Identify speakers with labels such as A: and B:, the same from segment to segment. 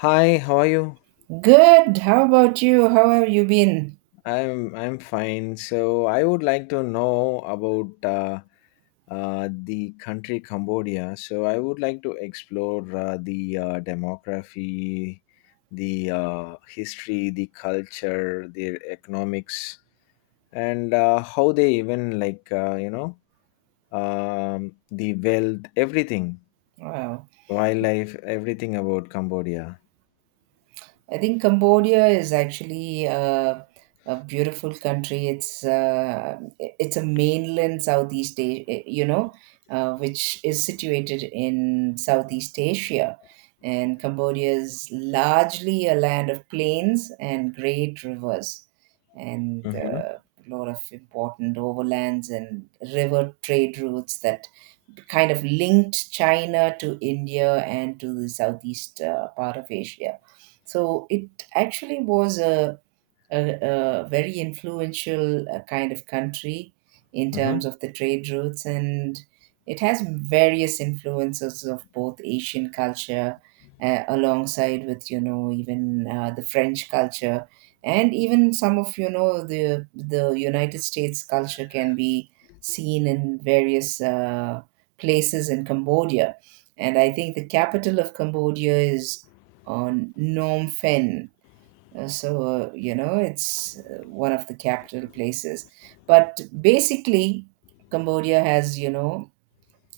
A: Hi, how are you?
B: Good. How about you? How have you been?
A: I'm fine. So I would like to know about the country Cambodia. So I would like to explore the demography, the history, the culture, their economics, and how they even like the wealth, everything,
B: Wow.
A: wildlife, everything about Cambodia.
B: I think Cambodia is actually a beautiful country. It's it's a mainland Southeast, which is situated in Southeast Asia, and Cambodia is largely a land of plains and great rivers, and
A: Mm-hmm.
B: a lot of important overlands and river trade routes that kind of linked China to India and to the southeast part of Asia. So it actually was a very influential kind of country in terms
A: Mm-hmm.
B: of the trade routes, and it has various influences of both Asian culture, alongside with even the French culture, and even some of the United States culture can be seen in various places in Cambodia. And I think the capital of Cambodia is on Phnom Penh. So, it's one of the capital places. But basically, Cambodia has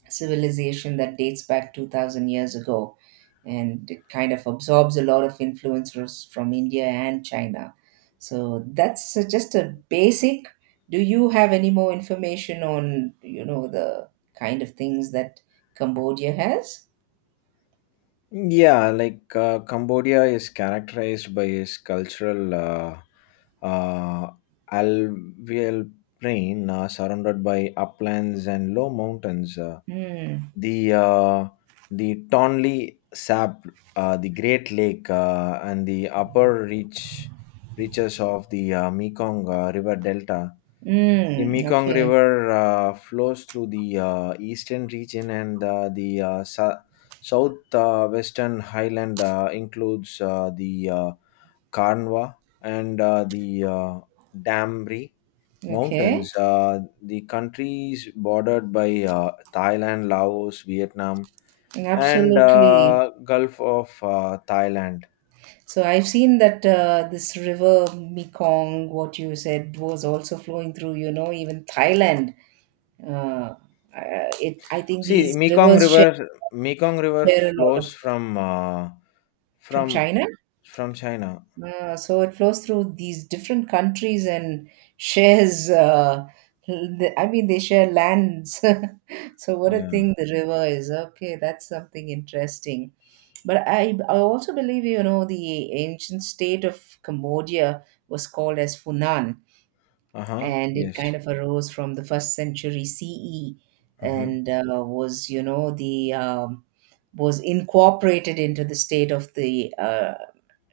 B: civilization that dates back 2000 years ago. And it kind of absorbs a lot of influences from India and China. So that's just a basic. Do you have any more information on the kind of things that Cambodia has?
A: Yeah, like Cambodia is characterized by its cultural uh, alluvial plain surrounded by uplands and low mountains.
B: Mm.
A: The uh, the Tonle Sap, the Great Lake, and the upper reaches of the Mekong River Delta. The
B: Mm.
A: Mekong
B: Okay.
A: River flows through the eastern region, and the south western highland includes the Karnwa and the Damri
B: Okay.
A: Mountains. The country is bordered by Thailand, Laos, Vietnam, and
B: Absolutely.
A: Gulf of Thailand.
B: So I've seen that this river Mekong, what you said, was also flowing through. Even Thailand. Uh, I think
A: See, the
B: these
A: Mekong
B: rivers share,
A: River, Mekong River
B: share a lot
A: flows
B: of from
A: from
B: China.
A: from China.
B: So it flows through these different countries and shares. I mean, they share lands. So what a
A: Yeah.
B: thing the river is. Okay, that's something interesting. But I also believe the ancient state of Cambodia was called as Funan,
A: Uh-huh.
B: and it
A: Yes.
B: kind of arose from the first century CE
A: Mm-hmm.
B: and was incorporated into the state of the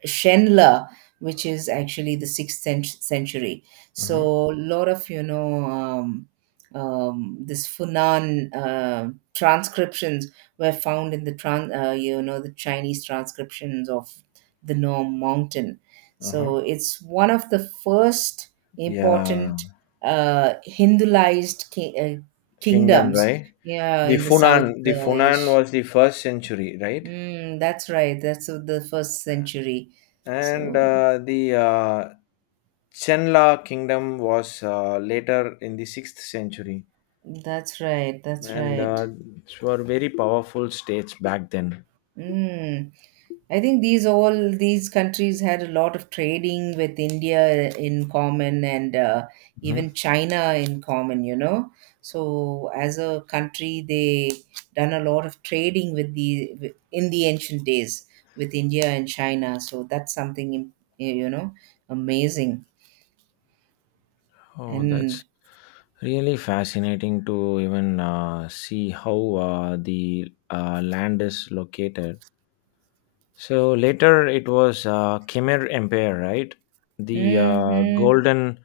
B: Shenla, which is actually the sixth century.
A: Mm-hmm.
B: So a lot of this Funan transcriptions were found in the the Chinese transcriptions of the Nome Mountain.
A: Uh-huh.
B: So it's one of the first
A: Yeah.
B: important Hinduized
A: Kingdom,
B: kingdoms.
A: right?
B: Yeah,
A: The
B: in the South
A: Funan, the Funan
B: ish.
A: was the first century, right?
B: Mm, that's right. That's of the first century.
A: And
B: So.
A: the Chenla kingdom was later in the sixth century,
B: That's right. That's
A: and
B: right.
A: these were very powerful states back then.
B: Mm. I think these all these countries had a lot of trading with India in common and
A: Mhm.
B: even China in common. So as a country, they done a lot of trading with the in the ancient days with India and China. So that's something you know amazing
A: Oh,
B: and.
A: that's really fascinating to even see how the land is located. So later it was Khmer Empire, right? The
B: Hmm. Hmm.
A: golden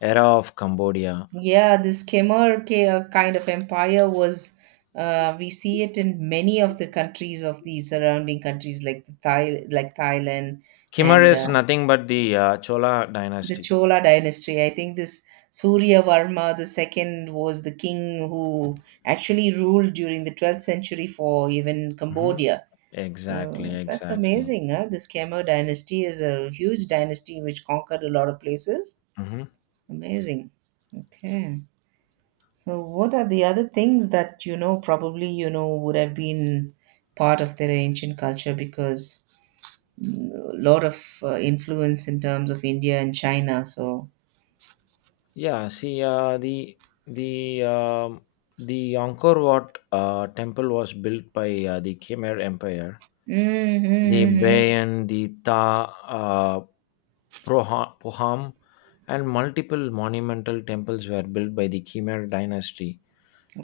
A: era of Cambodia.
B: Yeah, this Khmer kind of empire we see it in many of the countries of the surrounding countries like the Thai, like Thailand,
A: Khmer
B: and
A: is nothing but the Chola
B: the
A: dynasty.
B: Chola dynasty. I think this Surya Varma the second was the king who actually ruled during the 12th century for even
A: Hmm.
B: Cambodia.
A: Exactly,
B: So that's
A: exactly.
B: amazing. Huh? This Khmer dynasty is a huge dynasty which conquered a lot of places.
A: Hmm.
B: Amazing. Okay. So, what are the other things that probably would have been part of their ancient culture, because a lot of influence in terms of India and China. So.
A: Yeah, see, the um, the Angkor Wat temple was built by the Khmer Empire. The
B: Mm-hmm.
A: Bayan, the Ta uh, Poham, and multiple monumental temples were built by the Khmer dynasty.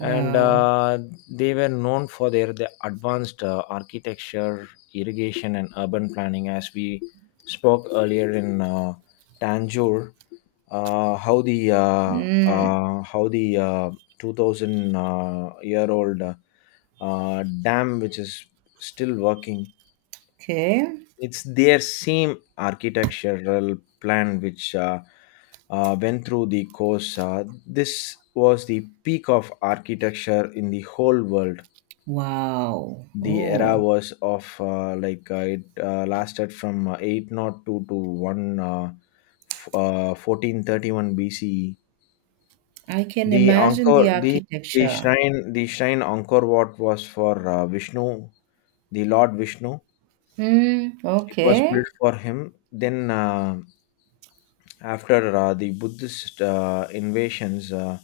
A: And they were known for the advanced architecture, irrigation, and urban planning. As we spoke earlier in Tanjore,
B: Mm.
A: how the 2000 year old dam, which is still working,
B: Okay.
A: it's their same architectural plan which went through the course. This was the peak of architecture in the whole world.
B: Wow.
A: The era
B: Oh.
A: was of like it lasted from 802 to 1 1431 BCE.
B: I can
A: The
B: imagine the
A: Angkor
B: architecture.
A: the shrine Angkor Wat was for Vishnu, the Lord Vishnu.
B: Mm,
A: It was built
B: okay.
A: for him. Then, after the Buddhist invasions,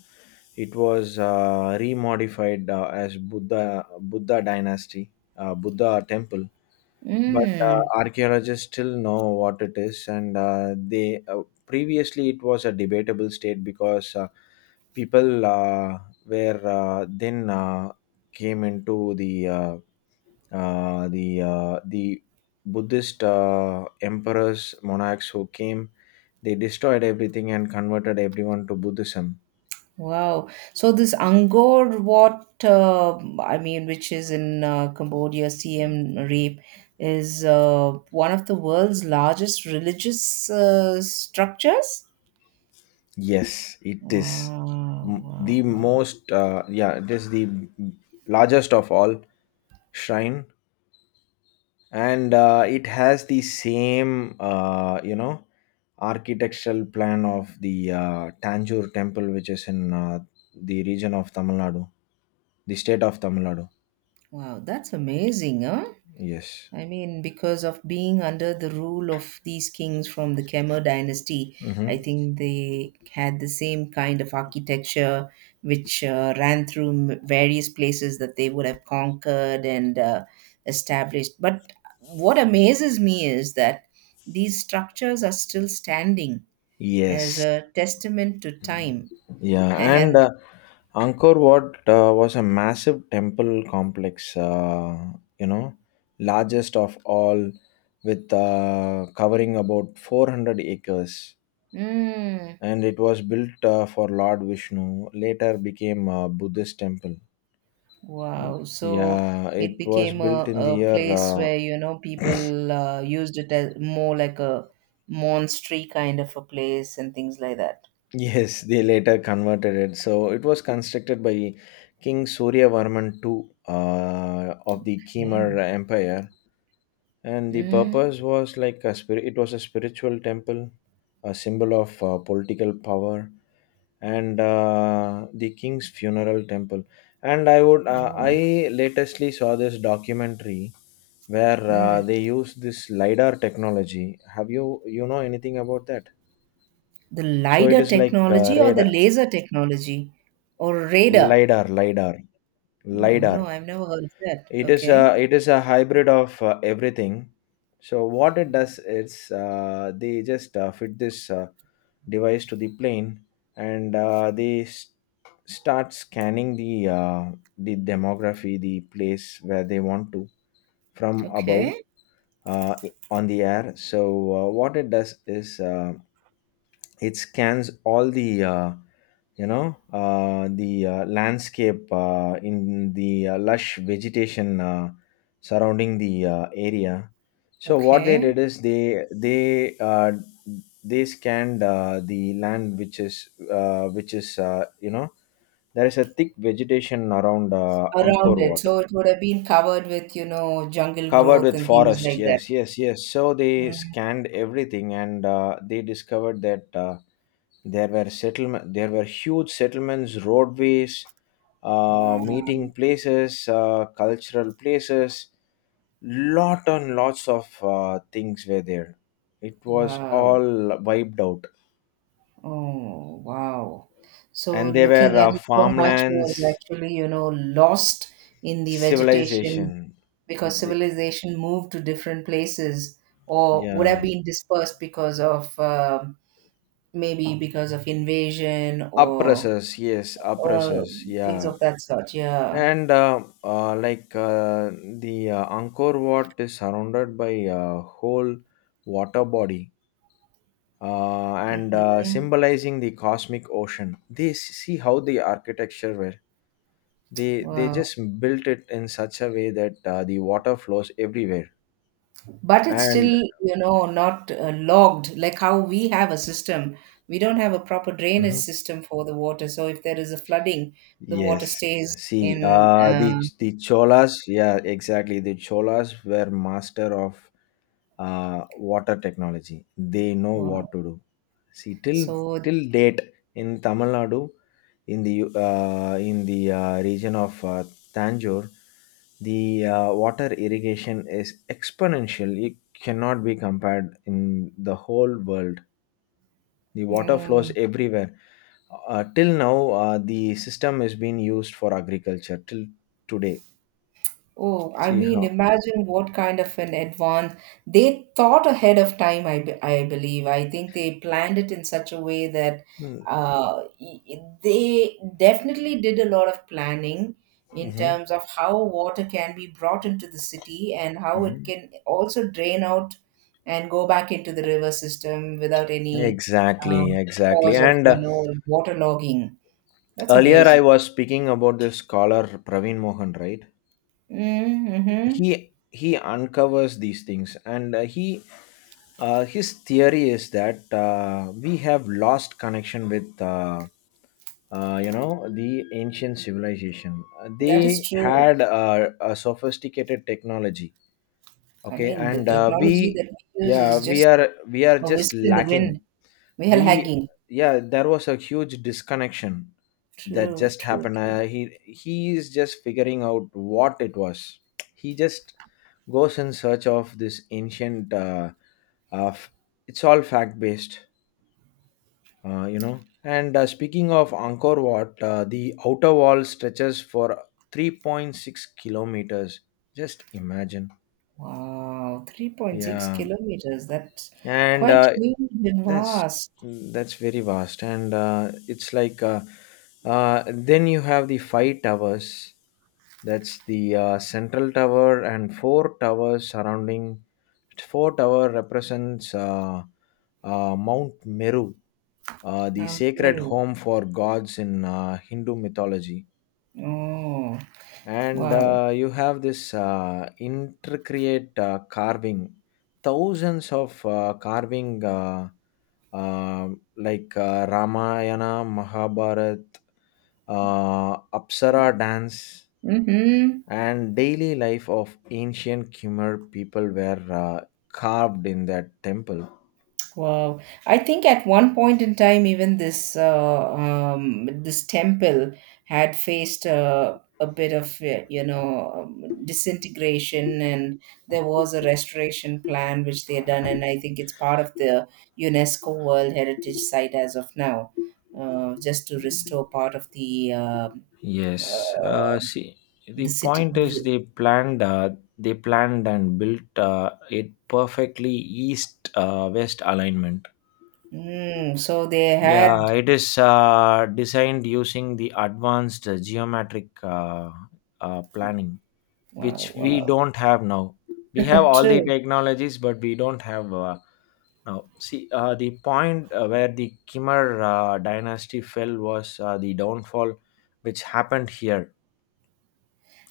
A: it was remodified as Buddha dynasty, Buddha temple. But
B: Mm.
A: archaeologists still know what it is, and they previously it was a debatable state because people were then came into the the Buddhist emperors, monarchs who came, they destroyed everything and converted everyone to Buddhism.
B: Wow. So this Angkor Wat, I mean, which is in Cambodia, Siem Reap, is one of the world's largest religious structures.
A: Yes, it is
B: Wow,
A: the
B: wow, wow.
A: most. Yeah, it is the largest of all shrine, and it has the same architectural plan of the Tanjore temple, which is in the region of Tamil Nadu, the state of Tamil Nadu.
B: Wow, that's amazing, huh?
A: Yes.
B: I mean, because of being under the rule of these kings from the Khmer dynasty, I
A: Mhm.
B: think they had the same kind of architecture which ran through various places that they would have conquered and established. But what amazes me is that these structures are still standing as
A: Yes,
B: a testament to time.
A: yeah, and
B: And
A: Angkor Wat was a massive temple complex, you know, largest of all, with covering about 400 acres.
B: hmm.
A: And it was built for Lord Vishnu, later became a Buddhist temple.
B: Wow. So
A: Yeah,
B: it
A: it was
B: became
A: built
B: a,
A: in the
B: a
A: year
B: place where people used it as more like a monastery kind of a place and things like that.
A: Yes, they later converted it. So it was constructed by King Suryavarman II of the Khmer
B: Yeah.
A: Empire, and the
B: Mm.
A: purpose was like a spirit it was a spiritual temple, a symbol of political power, and the king's funeral temple. And I
B: Oh.
A: latestly saw this documentary where
B: Mm.
A: they use this lidar technology. Have you know anything about that?
B: The
A: So it
B: LiDAR
A: is like
B: technology or the
A: radar.
B: laser technology or radar?
A: lidar lidar
B: Oh,
A: lidar
B: no, I've never heard of that.
A: it is
B: Okay.
A: a it is a hybrid of everything. So what it does is they just fit this device to the plane, and they start scanning the demography, the place where they want to, from above,
B: Okay.
A: uh, on the air. So what it does is it scans all the landscape in the lush vegetation surrounding the area. So what they
B: Okay.
A: did is they scanned the land, which is there is a thick vegetation around Angkor
B: Around it.
A: Wat,
B: So it would have been covered with jungle
A: covered
B: growth
A: with
B: and things
A: forest.
B: like that.
A: Yes, yes, yes. So they
B: Mm.
A: scanned everything, and they discovered that there were settlement. There were huge settlements, roadways,
B: Wow.
A: meeting places, cultural places. Lot and lots of things were there. It was
B: Wow.
A: all wiped out,
B: Oh, wow. So
A: and there were
B: looking at it, so much was
A: farmlands,
B: actually lost in the vegetation,
A: civilization.
B: because
A: The-
B: civilization moved to different places or would have
A: yeah,
B: been dispersed because of maybe because of invasion or
A: oppressors. Yes,
B: or
A: oppressors.
B: things
A: Yeah.
B: of that sort. Yeah.
A: And like the Angkor Wat is surrounded by a whole water body, and
B: Mhm.
A: symbolizing the cosmic ocean. They see how the architecture were. They
B: Wow.
A: just built it in such a way that the water flows everywhere.
B: But it's still
A: And.
B: you know not logged like how we have a system, we don't have a proper drainage
A: Mhm.
B: system for the water, so if there is a flooding the water
A: Yes,
B: stays
A: see,
B: in
A: the Cholas. Yeah, exactly. The Cholas were master of water technology. They know
B: wa-
A: what to do. See, till
B: so.
A: till date in Tamil Nadu, in the region of Tanjore, the water irrigation is exponential. It cannot be compared in the whole world. The water flows
B: Mm.
A: everywhere till now. The system is being used for agriculture till today.
B: Oh, I
A: See
B: mean,
A: how.
B: imagine what kind of an advance they thought ahead of time. I believe. I think they planned it in such a way that
A: Mm-hmm.
B: uh, y- they definitely did a lot of planning in
A: Mm-hmm.
B: terms of how water can be brought into the city and how it can also drain out and go back into the river system without any
A: Exactly,
B: um,
A: exactly.
B: cause of,
A: And
B: you know, waterlogging. That's
A: earlier I
B: amazing.
A: was speaking about this scholar, Praveen Mohan, right?
B: Mm-hmm.
A: He he uncovers these things, and he his theory is that we have lost connection with uh, you know the ancient civilization.
B: That is
A: They
B: true.
A: had a sophisticated technology,
B: I
A: okay?
B: mean, the
A: And
B: technology
A: we.
B: that we use
A: Yeah,
B: is
A: we
B: just
A: are we are
B: a
A: just
B: whisper in the
A: lacking.
B: wind, whale
A: We.
B: hanging.
A: Yeah, there was a huge disconnection that
B: True,
A: just
B: true,
A: happened.
B: true, true.
A: He is just figuring out what it was. He just goes in search of this ancient, uh f- it's all fact based, and speaking of Angkor Wat, the outer wall stretches for 3.6 kilometers. Just imagine.
B: Wow, 3.6
A: Yeah.
B: kilometers. That's
A: And
B: quite huge and
A: That's
B: vast.
A: that's very vast, and it's like then you have the five towers. That's the central tower and four towers surrounding. Four tower represents Mount Meru, the sacred
B: Peru.
A: home for gods in Hindu mythology,
B: Oh,
A: and
B: wow.
A: you have this intricate carving, thousands of carving, uh, like Ramayana, Mahabharat, Apsara dance,
B: Mm-hmm.
A: and daily life of ancient Khmer people were carved in that temple.
B: Wow. I think at one point in time, even this temple had faced a bit of disintegration, and there was a restoration plan which they had done, and I think it's part of the UNESCO World Heritage Site as of now, just to restore part of
A: Yes.
B: uh,
A: See, the
B: the city.
A: point is
B: The,
A: they planned and built it perfectly east west alignment.
B: mm, so they
A: Yeah,
B: had
A: it is designed using the advanced geometric planning,
B: wow,
A: which we
B: wow.
A: don't have now. We have all the
B: True.
A: technologies, but we don't have now. See, the point where the Khmer dynasty fell was the downfall, which happened here.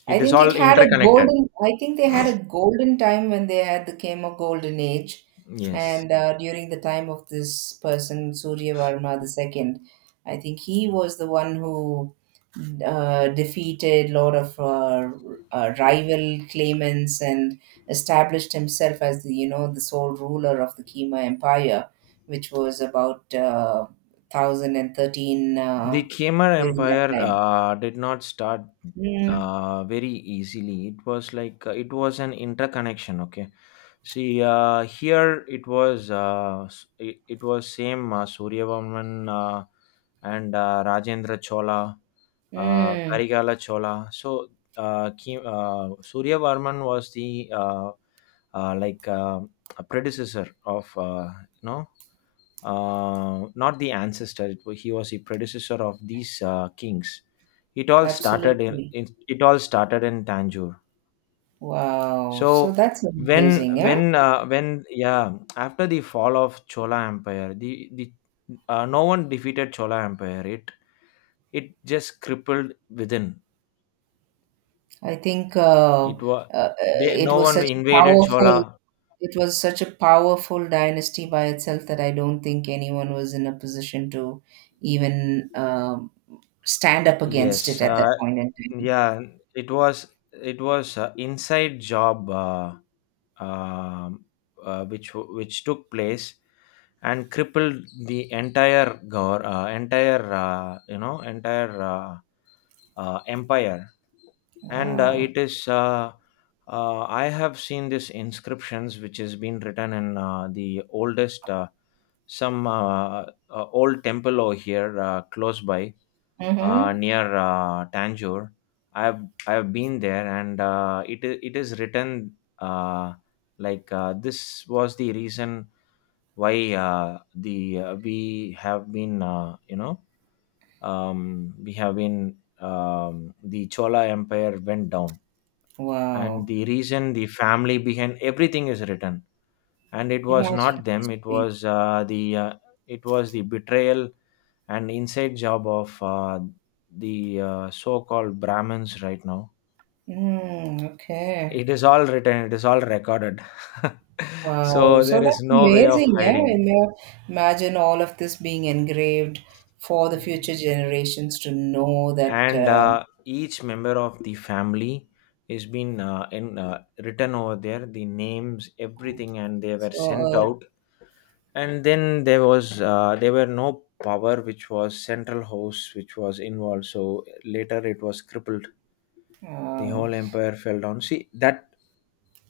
B: I
A: It is
B: think it
A: all
B: had a
A: interconnected.
B: golden, I think they had a golden time when they had the Kemo golden age.
A: Yes,
B: And during the time of this person, Surya Varma the second, I think he was the one who defeated lot of rival claimants and established himself as the sole ruler of the Khmer Empire, which was about 1013
A: the Khmer
B: during that
A: Empire
B: time.
A: did not start
B: Mm,
A: very easily. It was like it was an interconnection. Okay, see, here it was it was same, Suryavarman and Rajendra Chola,
B: mm.
A: Karigala Chola. So Suryavarman was the like a predecessor of you know not the ancestor. He was the predecessor of these kings.
B: Absolutely.
A: It all started in Tanjore.
B: Wow. So
A: So
B: that's amazing, yeah.
A: when yeah, after the fall of Chola Empire, the no one defeated Chola Empire. It just crippled within.
B: I think
A: It was,
B: uh,
A: they,
B: it
A: no
B: was
A: one
B: such a
A: invaded
B: powerful
A: Chola.
B: it was such a powerful dynasty by itself that I don't think anyone was in a position to even stand up against it
A: Yes,
B: at that point in time.
A: yeah. It was it was inside job. Um, which took place and crippled the entire gor entire entire empire, and
B: Wow.
A: it is I have seen these inscriptions which has been written in the some uh, old temple over here, close by,
B: Mm-hmm.
A: near Tanjore. I've I've been there, and it is written, this was the reason why the we have been, the Chola Empire went down, and
B: Wow.
A: the reason the family behind everything is written, and it was
B: Imagine
A: not them, it
B: history.
A: was, the it was the betrayal and inside job of the so-called brahmins. Right now
B: Mm, okay.
A: it is all written, it is all recorded.
B: Wow,
A: So
B: so
A: there is
B: that's
A: no way of
B: amazing, yeah.
A: hiding.
B: Imagine all of this being engraved for the future generations to know that
A: And each member of the family is been, in written over there, the names, everything, and they were sent
B: so,
A: out. And then there was, there were no power which was central house which was involved, so later it was crippled,
B: uh,
A: the
B: uh,
A: whole empire fell down. See that,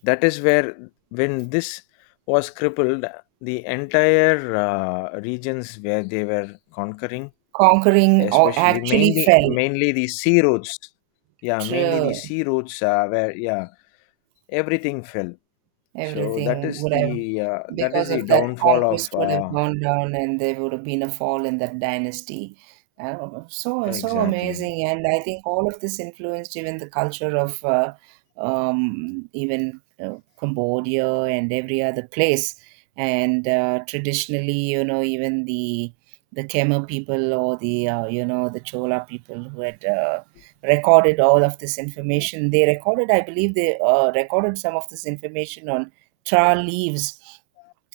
A: that is where, when this was crippled, the entire regions where they were conquering,
B: conquering or
A: especially
B: actually
A: mainly,
B: fell.
A: mainly the sea routes. Yeah, mainly the
B: True.
A: sea routes, where, yeah, everything fell. So that
B: Everything
A: is
B: would have,
A: the, that is
B: because
A: the
B: of that,
A: downfall of
B: conquest would have gone down and there would have been a fall in that dynasty. Uh, so
A: exactly.
B: amazing. And I think all of this influenced even the culture of even Cambodia and every other place. And traditionally, even the Khmer people or the you know the Chola people who had recorded all of this information. They recorded, I believe, they recorded some of this information on tra leaves,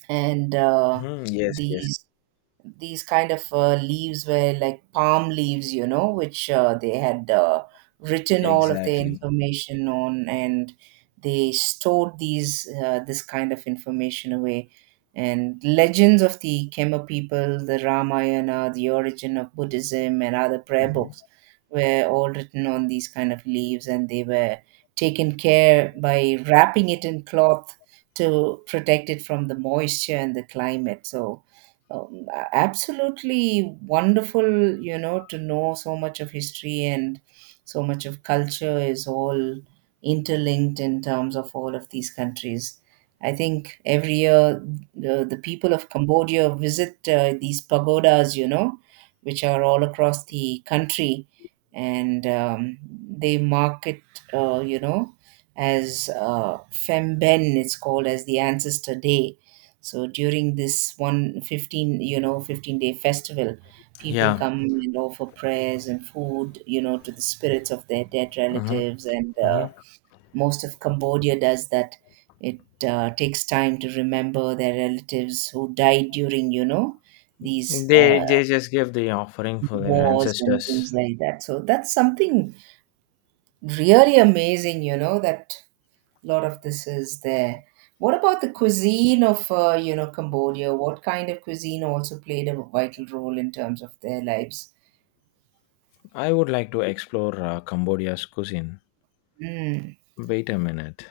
B: and
A: Hmm, yes, yes,
B: these these kind of leaves were like palm leaves, which they had written all of their
A: exactly.
B: information on, and they stored these this kind of information away. And legends of the Khmer people, the Ramayana, the origin of Buddhism, and other prayer
A: Mhm.
B: books were all written on these kind of leaves, and they were taken care by wrapping it in cloth to protect it from the moisture and the climate. So absolutely wonderful to know so much of history and so much of culture is all interlinked in terms of all of these countries. I think every year the people of Cambodia visit these pagodas which are all across the country, and they mark it, uh, you know, as Femben, it's called as the Ancestor Day, so during this one 15, you know, 15-day festival, people
A: Yeah.
B: come and offer prayers and food, to the spirits of their dead relatives. And
A: Mhm.
B: most of Cambodia does that. It takes time to remember their relatives who died during these
A: They they just give the offering for their
B: wars and things
A: ancestors.
B: like that. So that's something really amazing that a lot of this is there. What about the cuisine of, Cambodia? What kind of cuisine also played a vital role in terms of their lives?
A: I would like to explore Cambodia's cuisine.
B: Mm.
A: Wait a minute.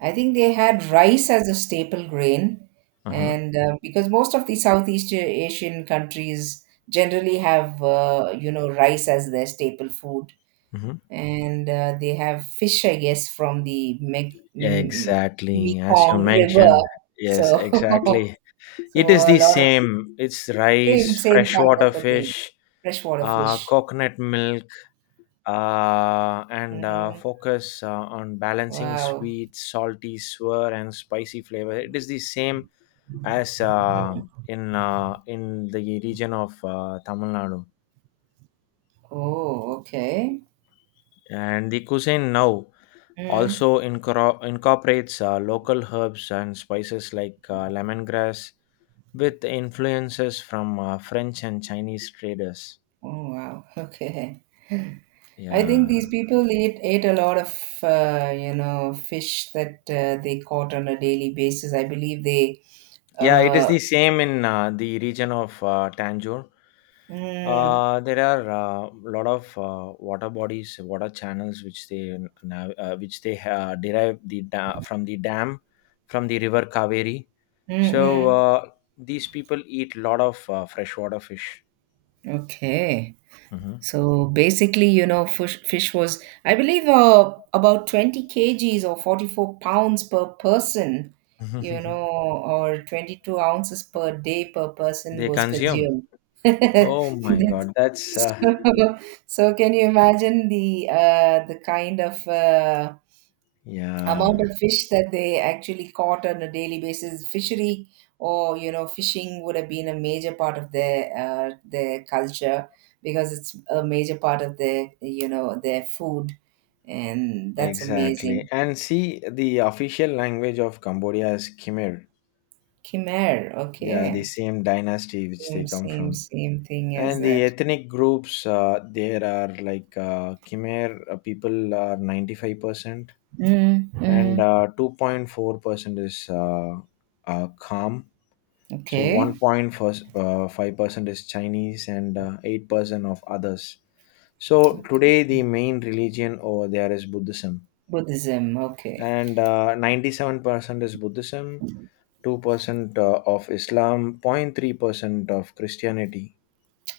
B: I think they had rice as a staple grain,
A: Uh huh.
B: and because most of the Southeast Asian countries generally have, rice as their staple food,
A: Hmm.
B: and they have fish, I guess, from the
A: Exactly, as you
B: Mekong River.
A: mentioned. Yes,
B: So
A: exactly.
B: so
A: It is
B: a
A: the
B: lot of
A: same. It's
B: same
A: rice,
B: same kind
A: freshwater
B: of a thing,
A: fish,
B: freshwater fish.
A: coconut milk, and
B: Hmm.
A: focus on balancing
B: Wow.
A: sweet, salty, sour, and spicy flavor. It is the same as, in the region of Tamil Nadu,
B: Oh, okay.
A: and the cuisine now
B: Mm.
A: also incorporates local herbs and spices like lemongrass, with influences from French and Chinese traders.
B: Oh, wow. Okay. I think
A: Yeah.
B: these people eat ate a lot of fish that they caught on a daily basis. I believe they.
A: Yeah, it is
B: Uh,
A: the same in the region of Tanjore.
B: mm,
A: There are a lot of water bodies, water channels, which they which they derive the from the dam, from the river Kaveri. So
B: mm-mm.
A: these people eat a lot of freshwater fish.
B: Okay.
A: Mhm.
B: So basically, fish was, I believe, about 20 kgs or 44 pounds per person, you know, or 22 ounces per day per person
A: They
B: was
A: consume.
B: consumed.
A: Oh my
B: That's-
A: God, that's
B: so, so can you imagine the kind of amount
A: yeah,
B: of fish that they actually caught on a daily basis? Fishery or, you know, fishing would have been a major part of their culture, because it's a major part of their, you know, their food. And that's amazing.
A: exactly. And see, the official language of Cambodia is Khmer.
B: Khmer,
A: Yeah, the
B: okay.
A: same dynasty which they
B: same
A: come from.
B: same same thing
A: And
B: as
A: the
B: that.
A: ethnic groups, there are like, khmer people are 95%,
B: Mm,
A: and
B: mm.
A: 2.4% is kham. So
B: Okay.
A: 1.5% is chinese, and 8% of others. So today the main religion over there is buddhism,
B: Buddhism, okay.
A: and 97% is buddhism, 2% of islam, 0.3% of christianity.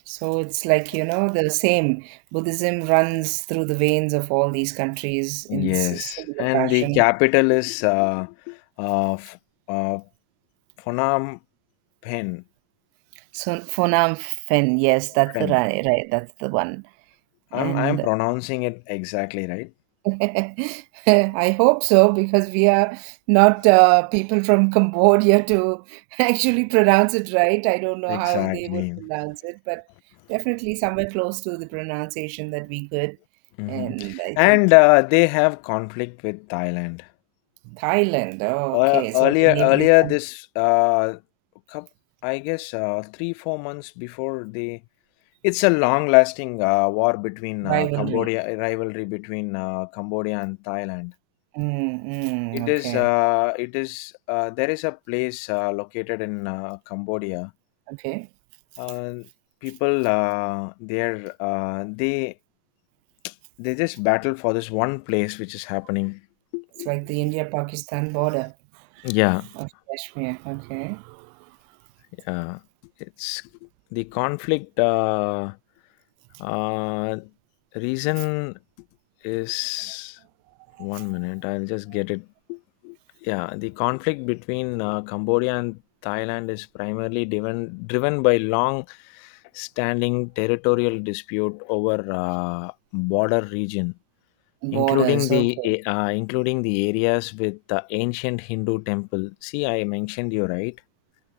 B: So it's like, you know, the same Buddhism runs through the veins of all these countries in this
A: Yes,
B: similar
A: and the
B: fashion.
A: capital is uh, f- uh, Phnom Penh.
B: So Phnom Fen, yes, that's
A: Penh.
B: right, right, that's the one.
A: I'm
B: And
A: pronouncing it exactly right.
B: I hope so, because we are not people from Cambodia to actually pronounce it right. I don't know how they would
A: Exactly.
B: pronounce it, but definitely somewhere close to the pronunciation that we could.
A: Hmm.
B: And I think
A: And they have conflict with Thailand.
B: Thailand. Oh, okay, so the
A: Earlier,
B: neighboring
A: earlier
B: country
A: this cup, I guess 3 4 months before the. It's a long-lasting war between
B: rivalry.
A: Cambodia, rivalry between Cambodia and Thailand.
B: Mm, mm,
A: it is
B: okay,
A: uh, it is uh, there is a place located in Cambodia.
B: okay.
A: Uh, people there, they just battle for this one place which is happening.
B: It's like the India-Pakistan border
A: Yeah,
B: of Kashmir. Okay.
A: yeah, it's the conflict, uh, reason is, 1 minute, I'll just get it. Yeah, the conflict between cambodia and thailand is primarily driven, driven by long standing territorial dispute over border region, including
B: Borders,
A: the
B: okay.
A: including the areas with the ancient hindu temple. See, I mentioned you, right?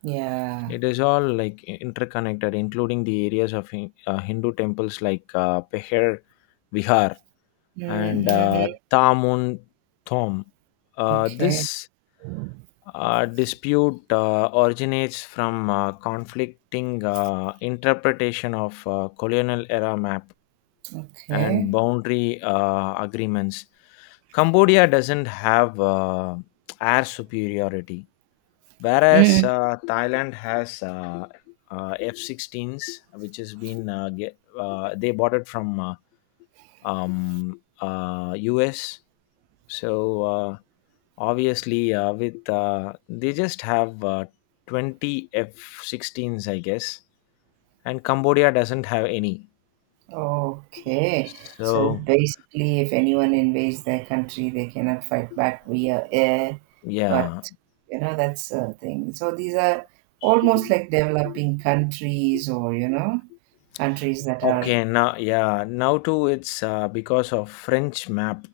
B: Yeah.
A: It is all like interconnected, including the areas of Hindu temples like Peher Vihar, and
B: Mm-hmm.
A: Tamun Thom.
B: Okay.
A: This dispute originates from conflicting interpretation of colonial era map and
B: Okay.
A: boundary agreements. Cambodia doesn't have air superiority. Whereas
B: Mm.
A: Thailand has F-16s, which has been they bought it from US. So obviously, with they just have 20 F-16s, I guess, and Cambodia doesn't have any.
B: Okay. So
A: So
B: basically, if anyone invades their country, they cannot fight back via air.
A: yeah.
B: But, you know, that's a thing. So these are almost like developing countries or, you know, countries that are.
A: Okay, now, yeah, now too it's because of French map,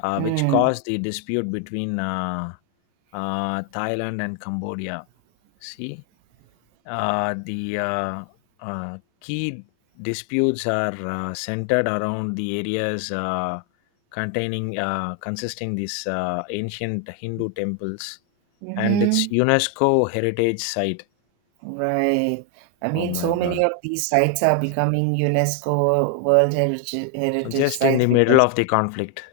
A: which
B: Mm.
A: caused the dispute between Thailand and Cambodia. See, the key disputes are centered around the areas containing, consisting these ancient Hindu temples, and its
B: Mm-hmm.
A: UNESCO heritage site.
B: Right. I
A: Oh
B: mean,
A: my
B: so many
A: God!
B: of these sites are becoming UNESCO World Heritage
A: Just in
B: Sites
A: the middle
B: because
A: of the conflict.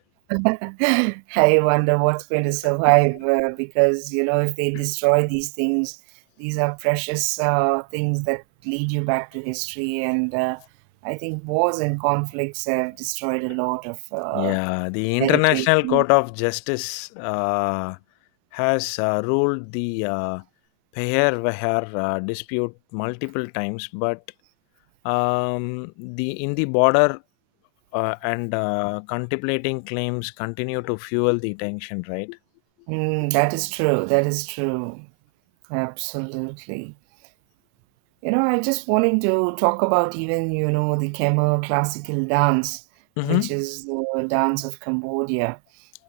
B: I wonder what's going to survive. Because, you know, if they destroy these things, these are precious things that lead you back to history. And I think wars and conflicts have destroyed a lot of
A: Yeah, the
B: heritage.
A: International Court of Justice has ruled the Peher Vehar dispute multiple times, but the in the border and contemplating claims continue to fuel the tension, right?
B: Mm, that is true. That is true. Absolutely. You know, I just wanting to talk about even, you know, the Khmer classical dance, which
A: Mm-hmm.
B: is the dance of Cambodia.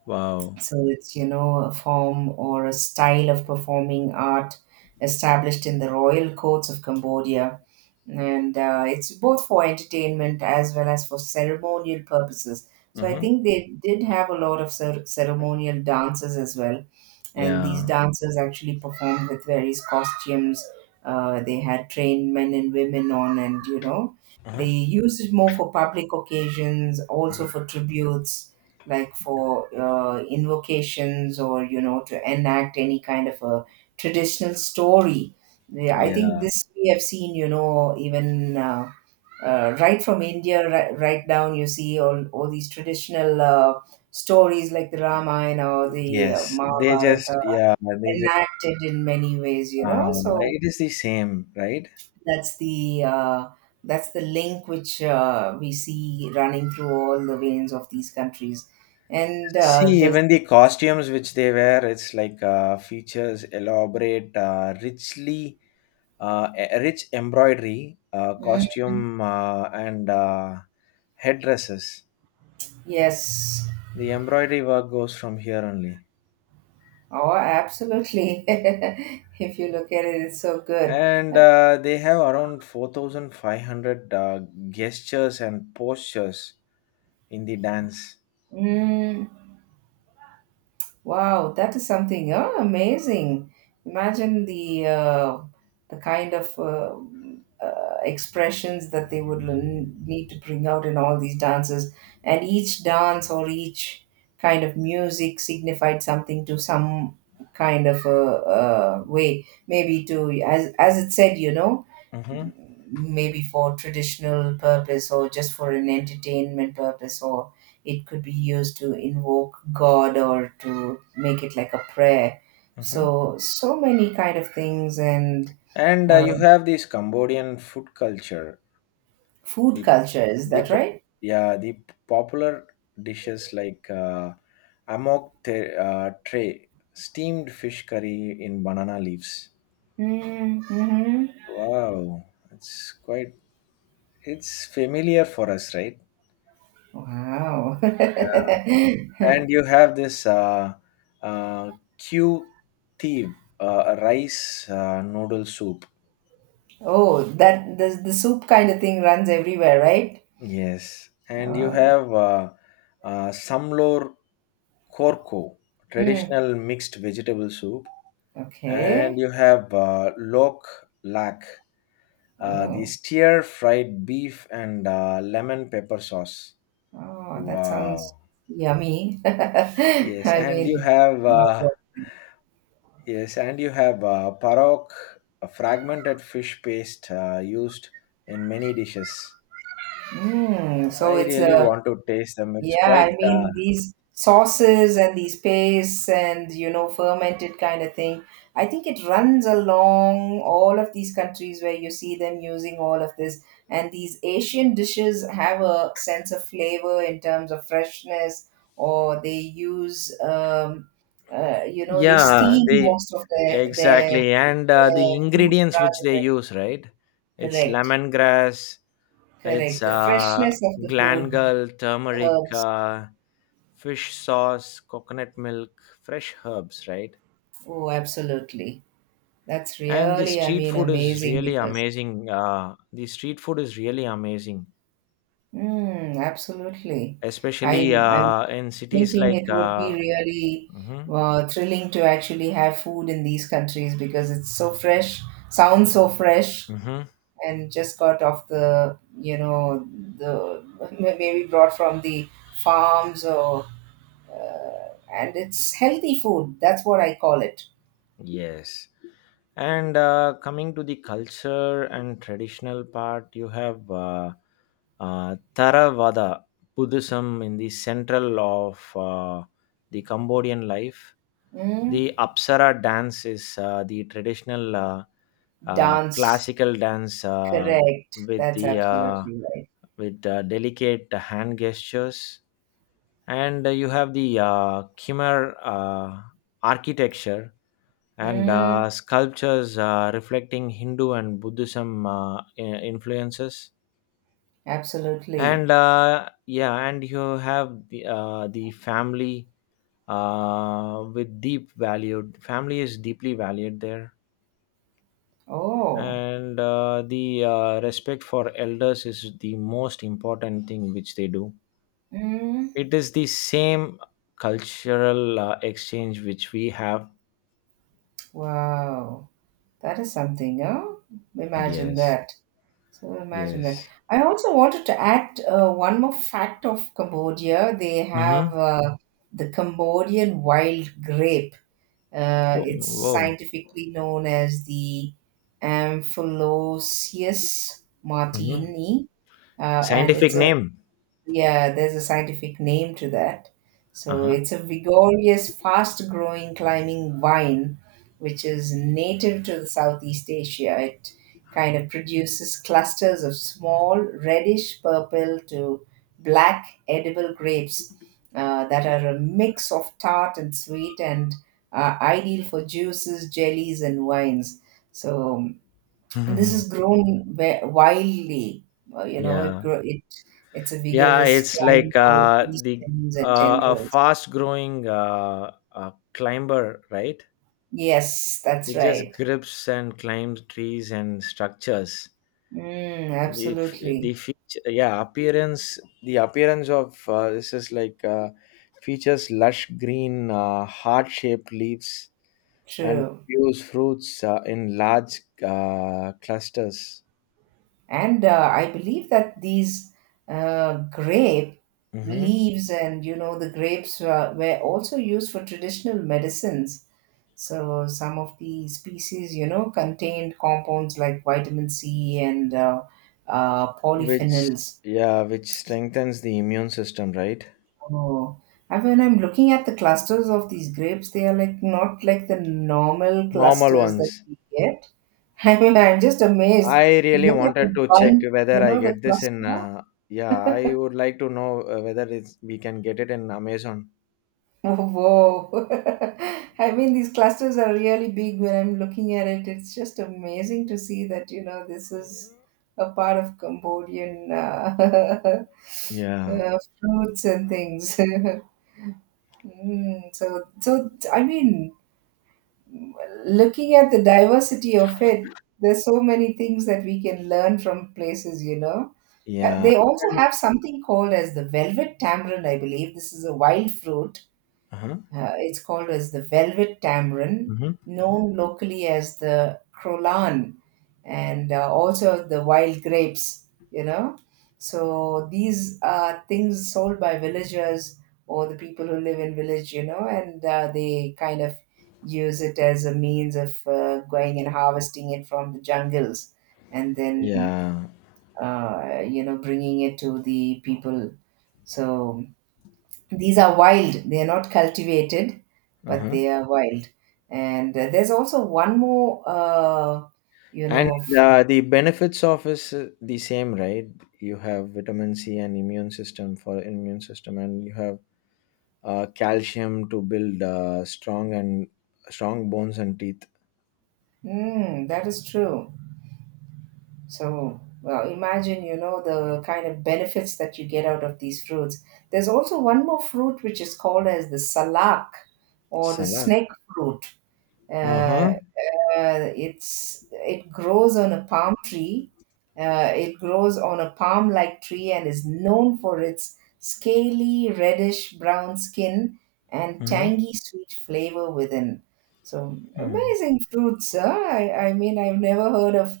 A: Wow.
B: So it's, you know, a form or a style of performing art established in the royal courts of Cambodia. And it's both for entertainment as well as for ceremonial purposes. So I
A: Mm-hmm.
B: think they did have a lot of ceremonial dances as well, and these
A: Yeah.
B: dancers actually performed with various costumes. They had trained men and women on, and, you know, they
A: Mm-hmm.
B: used it more for public occasions, also for tributes, like for invocations, or, you know, to enact any kind of a traditional story. Yeah, I think
A: Yeah.
B: this we have seen, you know, even. Right from India, right, right down, you see all these traditional stories like the Ramayana or the
A: Yes. They just,
B: Mahabharata
A: yeah, they just,
B: enacted in many ways, you know.
A: uh,
B: So
A: it is the same, right?
B: that's the uh, that's the link which we see running through all the veins of these countries, and
A: See,
B: the
A: even the costumes which they wear, it's like features elaborate, richly, rich embroidery,
B: Mm,
A: costume, and headdresses.
B: yes,
A: The embroidery work goes from here only.
B: oh, absolutely. If you look at it, it's so good.
A: And
B: Uh,
A: they have around 4,500 gestures and postures in the dance.
B: mm, Wow, that is something amazing. Imagine the kind of expressions that they would need to bring out in all these dances, and each dance or each kind of music signified something to some kind of a, way. Maybe to, as it said, you know,
A: Hmm.
B: maybe for traditional purpose, or just for an entertainment purpose, or it could be used to invoke god, or to make it like a prayer.
A: Hmm.
B: So so many kind of things and
A: And
B: uh,
A: you have this Cambodian food culture,
B: food
A: the
B: culture, is
A: the
B: that
A: po-
B: right?
A: yeah the popular dishes like amok tray, steamed fish curry in banana leaves.
B: Mm-hmm.
A: Wow, it's quite, it's familiar for us, right?
B: Wow.
A: Yeah. And you have this uh, q thieve, uh, rice noodle soup.
B: Oh, that the soup kind of thing runs everywhere, right?
A: Yes. And you
B: uh,
A: have samlor korko,
B: mm,
A: traditional mixed vegetable soup. And
B: okay.
A: you have lok lak, the
B: Oh.
A: stir fried beef and lemon pepper sauce.
B: Oh, that sounds
A: Wow.
B: yummy.
A: Yes,
B: I
A: and you
B: mean,
A: have
B: my God.
A: yes, and you have parok, a fragmented fish paste used in many dishes.
B: Mm, so
A: I
B: it's
A: really
B: a,
A: want to taste them. It's
B: yeah,
A: quite
B: I mean, these sauces and these pastes and, you know, fermented kind of thing. I think it runs along all of these countries where you see them using all of this. And these Asian dishes have a sense of flavor in terms of freshness, or they use, you know, they
A: yeah,
B: steam
A: they
B: most of their, their,
A: exactly, and
B: their
A: the
B: food.
A: ingredients which they use, right? It's
B: Correct,
A: lemongrass, it's
B: correct. The freshness of the food,
A: glangal,
B: the
A: turmeric,
B: herbs.
A: fish sauce, coconut milk, fresh herbs, right?
B: Oh, absolutely. That's
A: And the
B: really, I
A: street
B: mean,
A: food is
B: amazing
A: really
B: because,
A: amazing. The street food is really amazing,
B: mm, absolutely.
A: especially
B: I'm
A: in cities
B: thinking
A: like.
B: it would be really
A: Mhm,
B: thrilling to actually have food in these countries, because it's so fresh, sounds so fresh,
A: mhm,
B: and just got off the, you know, the maybe brought from the farms, or, and it's healthy food. That's what I call it.
A: yes. And coming to the culture and traditional part, you have Theravada Buddhism in the central of the Cambodian life.
B: Mm,
A: The Apsara dance is the traditional
B: dance.
A: classical dance
B: Correct.
A: with
B: That's
A: the uh,
B: absolutely right.
A: with delicate hand gestures, and you have the Khmer architecture and
B: Mm,
A: sculptures reflecting Hindu and Buddhism, influences.
B: absolutely.
A: And yeah, and you have the family with deep value. Family is deeply valued there.
B: Oh.
A: And the respect for elders is the most important thing which they do.
B: Mm,
A: It is the same cultural exchange which we have.
B: wow. That is something, huh? Imagine
A: Yes,
B: that. So imagine that.
A: yes.
B: I also wanted to add one more fact of Cambodia. They have
A: Mm-hmm.
B: the Cambodian wild grape.
A: Oh,
B: It's
A: whoa.
B: scientifically known as the Amphiloceus
A: Mm-hmm.
B: martini, and
A: Scientific
B: it's a
A: name.
B: Yeah, there's a scientific name to that. So
A: Uh-huh.
B: it's a vigorous, fast growing climbing vine, which is native to the Southeast Asia. It kind of produces clusters of small, reddish purple to black edible grapes that are a mix of tart and sweet, and are ideal for juices, jellies, and wines. So and this has grown wildly. You know, it
A: Yeah.
B: grow it. It's a
A: Yeah,
B: vigorous
A: it's like
B: climber with these
A: the
B: stems and
A: a
B: tendrils.
A: fast growing climber, right?
B: Yes, that's
A: It just
B: right.
A: grips and climbs trees and structures.
B: Mm,
A: The
B: absolutely
A: the feature, yeah, appearance, the appearance of this is like features lush green, heart-shaped leaves, and
B: true.
A: produce fruits in large clusters.
B: And I believe that these grape
A: Mm-hmm.
B: leaves and, you know, the grapes were also used for traditional medicines. So some of the species, you know, contained compounds like vitamin C and
A: Which,
B: polyphenols.
A: yeah, which strengthens the immune system, right?
B: Oh, and when I'm looking at the clusters of these grapes, they are like not like the normal
A: Normal
B: clusters that
A: ones.
B: we get. I mean, I'm just amazed.
A: I really
B: Look at
A: wanted
B: the
A: to check
B: bun,
A: whether
B: you
A: I
B: know, the
A: get this
B: cluster.
A: in, yeah, I would like to know whether it's we can get it in amazon.
B: Whoa. I mean, these clusters are really big when I'm looking at it. It's just amazing to see that, you know, this is a part of Cambodian
A: Yeah,
B: fruits and things. Mm, so, so, I mean, looking at the diversity of it, there's so many things that we can learn from places, you know.
A: yeah.
B: They also have something called as the velvet tamarind, I believe. This is a wild fruit
A: Uh-huh.
B: it's called as the velvet tamarind,
A: Mm-hmm.
B: known locally as the crolan, and also the wild grapes. You know, so these are things sold by villagers, or the people who live in village. You know, and they kind of use it as a means of going and harvesting it from the jungles, and then
A: Yeah,
B: you know, bringing it to the people. So these are wild, they are not cultivated, but
A: uh-huh.
B: they are wild. And there's also one more you
A: And
B: know f-
A: the benefits of is the same, right? You have vitamin c and immune system, for immune system, and you have calcium to build strong bones and teeth.
B: mm, that is true. So well, imagine, you know, the kind of benefits that you get out of these fruits. There's also one more fruit which is called as the salak or the
A: Salah.
B: snake fruit. uh,
A: Uh-huh.
B: it's it grows on a palm tree. It grows on a palm-like tree, and is known for its scaly reddish brown skin and
A: Hmm.
B: tangy sweet flavor within. So
A: Hmm.
B: amazing fruits, huh? I mean, I've never heard of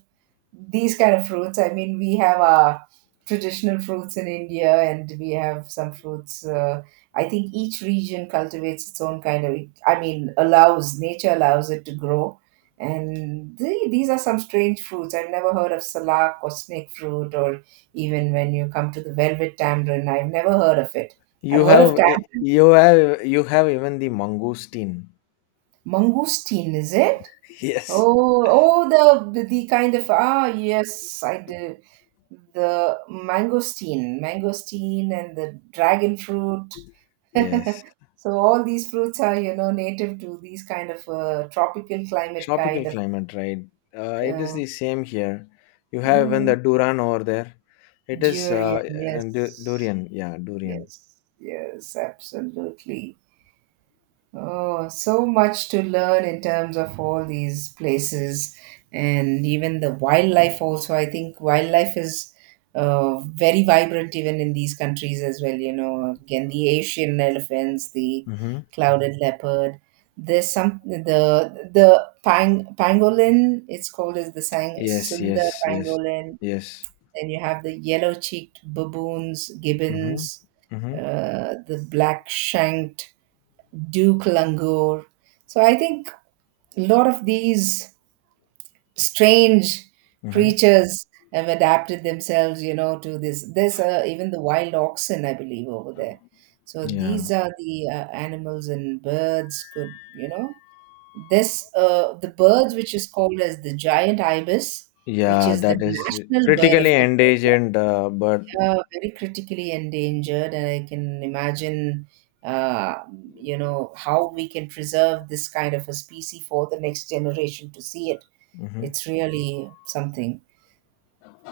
B: these kind of fruits. I mean, we have our traditional fruits in India, and we have some fruits. I think each region cultivates its own kind of. I mean, allows nature allows it to grow, and the, these are some strange fruits. I've never heard of salak or snake fruit, or even when you come to the velvet tamarind, I've never heard of it. I've heard of
A: You have even the mangosteen.
B: mangosteen, is it?
A: Yes.
B: Oh, oh, the kind of ah yes, I do. The mangosteen and the dragon fruit.
A: Yes.
B: So all these fruits are, you know, native to these kind of tropical climate
A: Tropical
B: kind of
A: climate, right? It is
B: uh,
A: the same here. You have even
B: mm,
A: the Duran over there. It is
B: durian.
A: and
B: Yes,
A: durian. Yeah, durian.
B: yes, yes, absolutely. Oh, so much to learn in terms of all these places, and even the wildlife also. I think wildlife is very vibrant even in these countries as well. You know, again, the Asian elephants, the
A: Mm-hmm.
B: clouded leopard. There's some the pangolin. It's called as the sang
A: Yes,
B: Sunda
A: yes, yes,
B: pangolin.
A: yes.
B: Then you have the yellow-cheeked baboons,
A: Mm-hmm.
B: gibbons,
A: Mm-hmm.
B: the black-shanked. Duke Langur. So I think a lot of these strange
A: Mm-hmm.
B: creatures have adapted themselves, you know, to this. There's even the wild oxen, I believe, over there. So these
A: Yeah.
B: are the animals and birds could, you know, this the birds which is called as the giant ibis, which
A: Yeah,
B: is the
A: that is
B: national bird
A: critically
B: of
A: endangered bird.
B: very critically endangered, and I can imagine, uh, you know, how we can preserve this kind of a species for the next generation to see it.
A: Mm-hmm.
B: It's really something.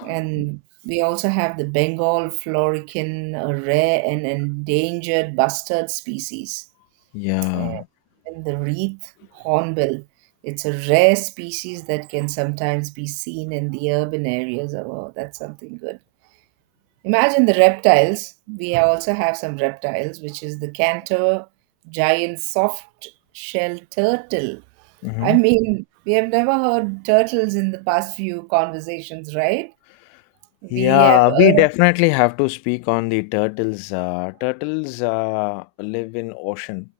B: And we also have the Bengal florican, a rare and endangered bustard species, and
A: Yeah.
B: even the wreath hornbill. It's a rare species that can sometimes be seen in the urban areas. Oh, that's something good. Imagine the reptiles. We also have some reptiles, which is the cantor, giant soft shell turtle. I mean, we have never heard turtles in the past few conversations, right? We have
A: Yeah, we
B: heard.
A: definitely have to speak on the turtles. Turtles live in ocean,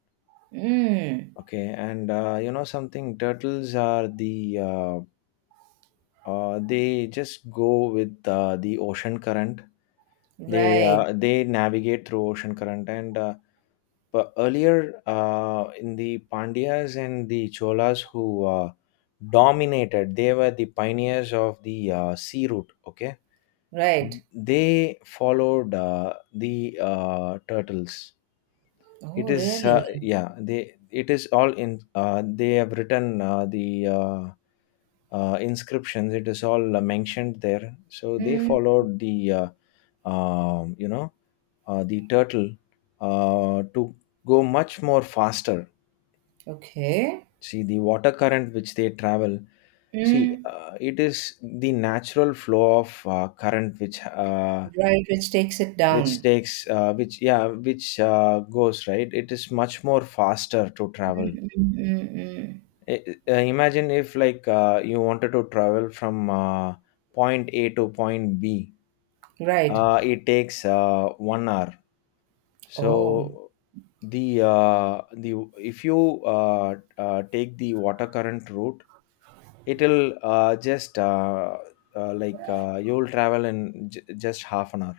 B: Mm,
A: okay, and you know something. Turtles are the they just go with the ocean current. They
B: right,
A: uh, they navigate through ocean current, and but earlier in the Pandyas and the Cholas who dominated, they were the pioneers of the sea route. Okay,
B: right.
A: they followed the turtles. it
B: Oh,
A: is
B: really?
A: uh, yeah, they, it is all in, they have written the inscriptions, it is all mentioned there, so they
B: Mm,
A: followed the, you know, the turtle, to go much more faster,
B: okay.
A: see the water current which they travel. See,
B: Mm,
A: it is the natural flow of current
B: right, which takes it
A: which
B: down.
A: takes which, yeah, which goes right, it is much more faster to travel.
B: Mm, mm, mm.
A: Imagine if like you wanted to travel from point a to point b,
B: Right.
A: it takes 1 hour,
B: Oh.
A: so the uh, the if you uh, take the water current route, it'll just, you'll travel in just half an hour,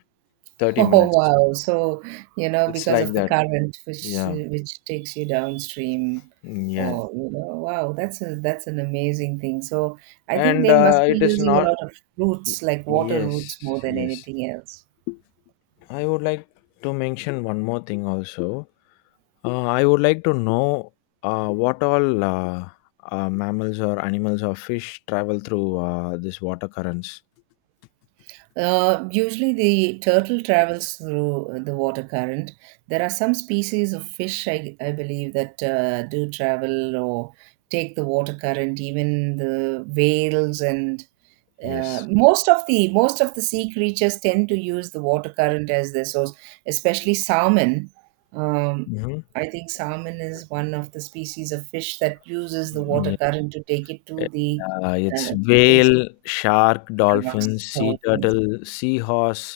A: 30
B: Oh
A: minutes.
B: wow! So you know
A: It's
B: because
A: like
B: of the
A: that,
B: current
A: yeah.
B: which takes you downstream,
A: Mm, yeah.
B: or you know wow that's a that's an amazing thing. So I think
A: And
B: they must be
A: it is
B: using a
A: not
B: lot of
A: y-
B: roots like water
A: yes,
B: roots more than
A: yes,
B: anything else.
A: I would like to mention one more thing also. Uh, I would like to know what all mammals or animals or fish travel through this water currents.
B: Usually, the turtle travels through the water current. There are some species of fish, I believe, that do travel or take the water current. Even the whales and
A: Yes.
B: most of the sea creatures tend to use the water current as their source, especially salmon. Um,
A: Mm-hmm.
B: I think salmon is one of the species of fish that uses the water
A: Yeah.
B: current to take it to the
A: It's
B: uh, place
A: whale
B: of
A: shark dolphin
B: sharks,
A: sea
B: dolphins.
A: turtle seahorse.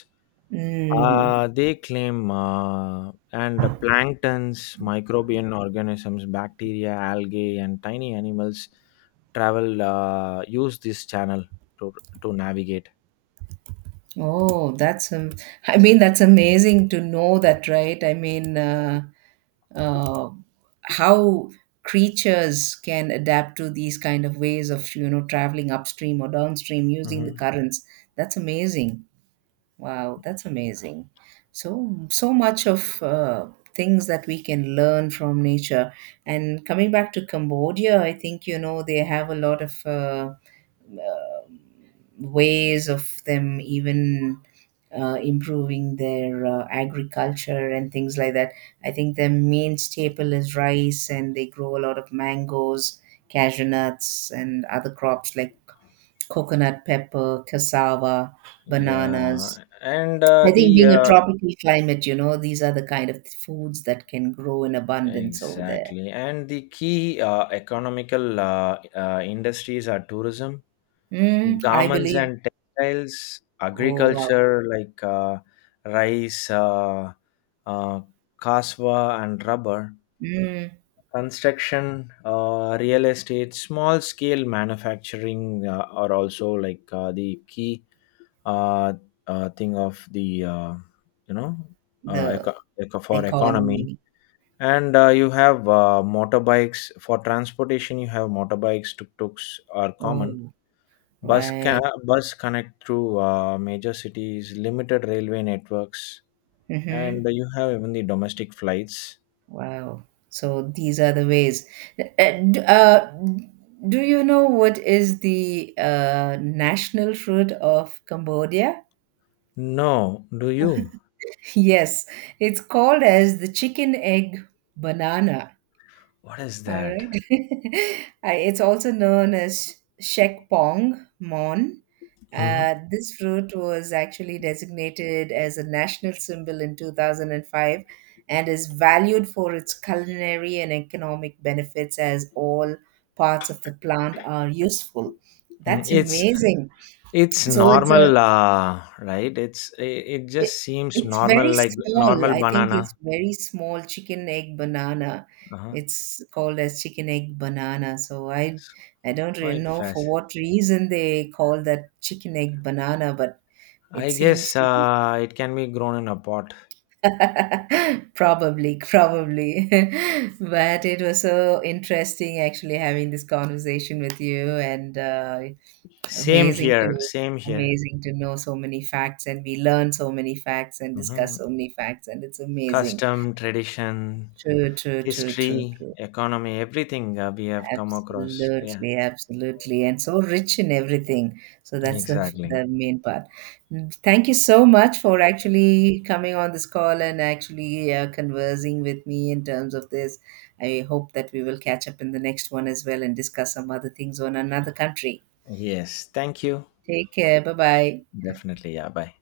B: Mm.
A: They claim, and the planktons, microbial organisms, bacteria, algae, and tiny animals travel, use this channel to to navigate.
B: Oh, that's I mean, that's amazing to know that, right? I mean, uh, how creatures can adapt to these kind of ways of, you know, traveling upstream or downstream using the
A: Hmm.
B: currents. That's amazing. Wow, that's amazing. So, so much of things that we can learn from nature. And coming back to Cambodia, I think, you know, they have a lot of. Ways of them even improving their agriculture and things like that. I think their main staple is rice, and they grow a lot of mangoes, cashew nuts, and other crops like coconut pepper, cassava,
A: Yeah,
B: bananas.
A: and
B: I think
A: the
B: being a tropical climate, you know, these are the kind of foods that can grow in abundance over there.
A: exactly, and the key economical industries are tourism,
B: Mm, I
A: garments
B: believe.
A: and textiles,
B: Oh, wow.
A: agriculture like rice, uh, cassava and rubber,
B: Mm,
A: construction, real estate, small scale manufacturing are also like the key uh, thing of the, uh, you know uh,
B: the
A: eco- eco- for economy.
B: economy.
A: And you have motorbikes for transportation. You have motorbikes, tuk tuks are common.
B: Oh,
A: Bus can
B: right.
A: bus connect through major cities, limited railway networks, and
B: Mm-hmm.
A: you have even the domestic flights.
B: Wow. So these are the ways. Uh, d- uh, do you know what is the national fruit of Cambodia?
A: No, do you?
B: Yes, it's called as the chicken egg banana.
A: What is
B: All
A: that?
B: right. It's also known as Shek Pong Mon.
A: Mhm.
B: This fruit was actually designated as a national symbol in 2005 and is valued for its culinary and economic benefits as all parts of the plant are useful.
A: Mm,
B: That's
A: It's
B: amazing.
A: it's
B: So it's
A: normal,
B: a
A: right? It's it, it just
B: it
A: seems
B: it's
A: normal,
B: very
A: like
B: small.
A: normal
B: I think it's
A: banana.
B: very small chicken egg banana.
A: Uh-huh.
B: It's called as chicken egg banana. So I
A: It's
B: I don't really
A: quite
B: know for
A: fast.
B: what reason they call that chicken egg banana, but it
A: I
B: seems
A: guess
B: to be
A: it can be grown in a pot.
B: probably but it was so interesting actually having this conversation with you and
A: Same
B: Amazing
A: here,
B: to
A: same here.
B: amazing to know so many facts and we learn so many facts and discuss
A: Hmm.
B: so many facts and it's amazing.
A: Custom, tradition,
B: True, true, true, true,
A: history,
B: true.
A: economy, everything we have come across. Yeah,
B: Absolutely, absolutely. And so rich in everything. So that's the
A: exactly.
B: the main part. Mm, thank you so much for actually coming on this call and actually conversing with me in terms of this. I hope that we will catch up in the next one as well and discuss some other things on another country.
A: Yes. Thank you.
B: Take care. Bye bye.
A: Definitely. Yeah. Bye.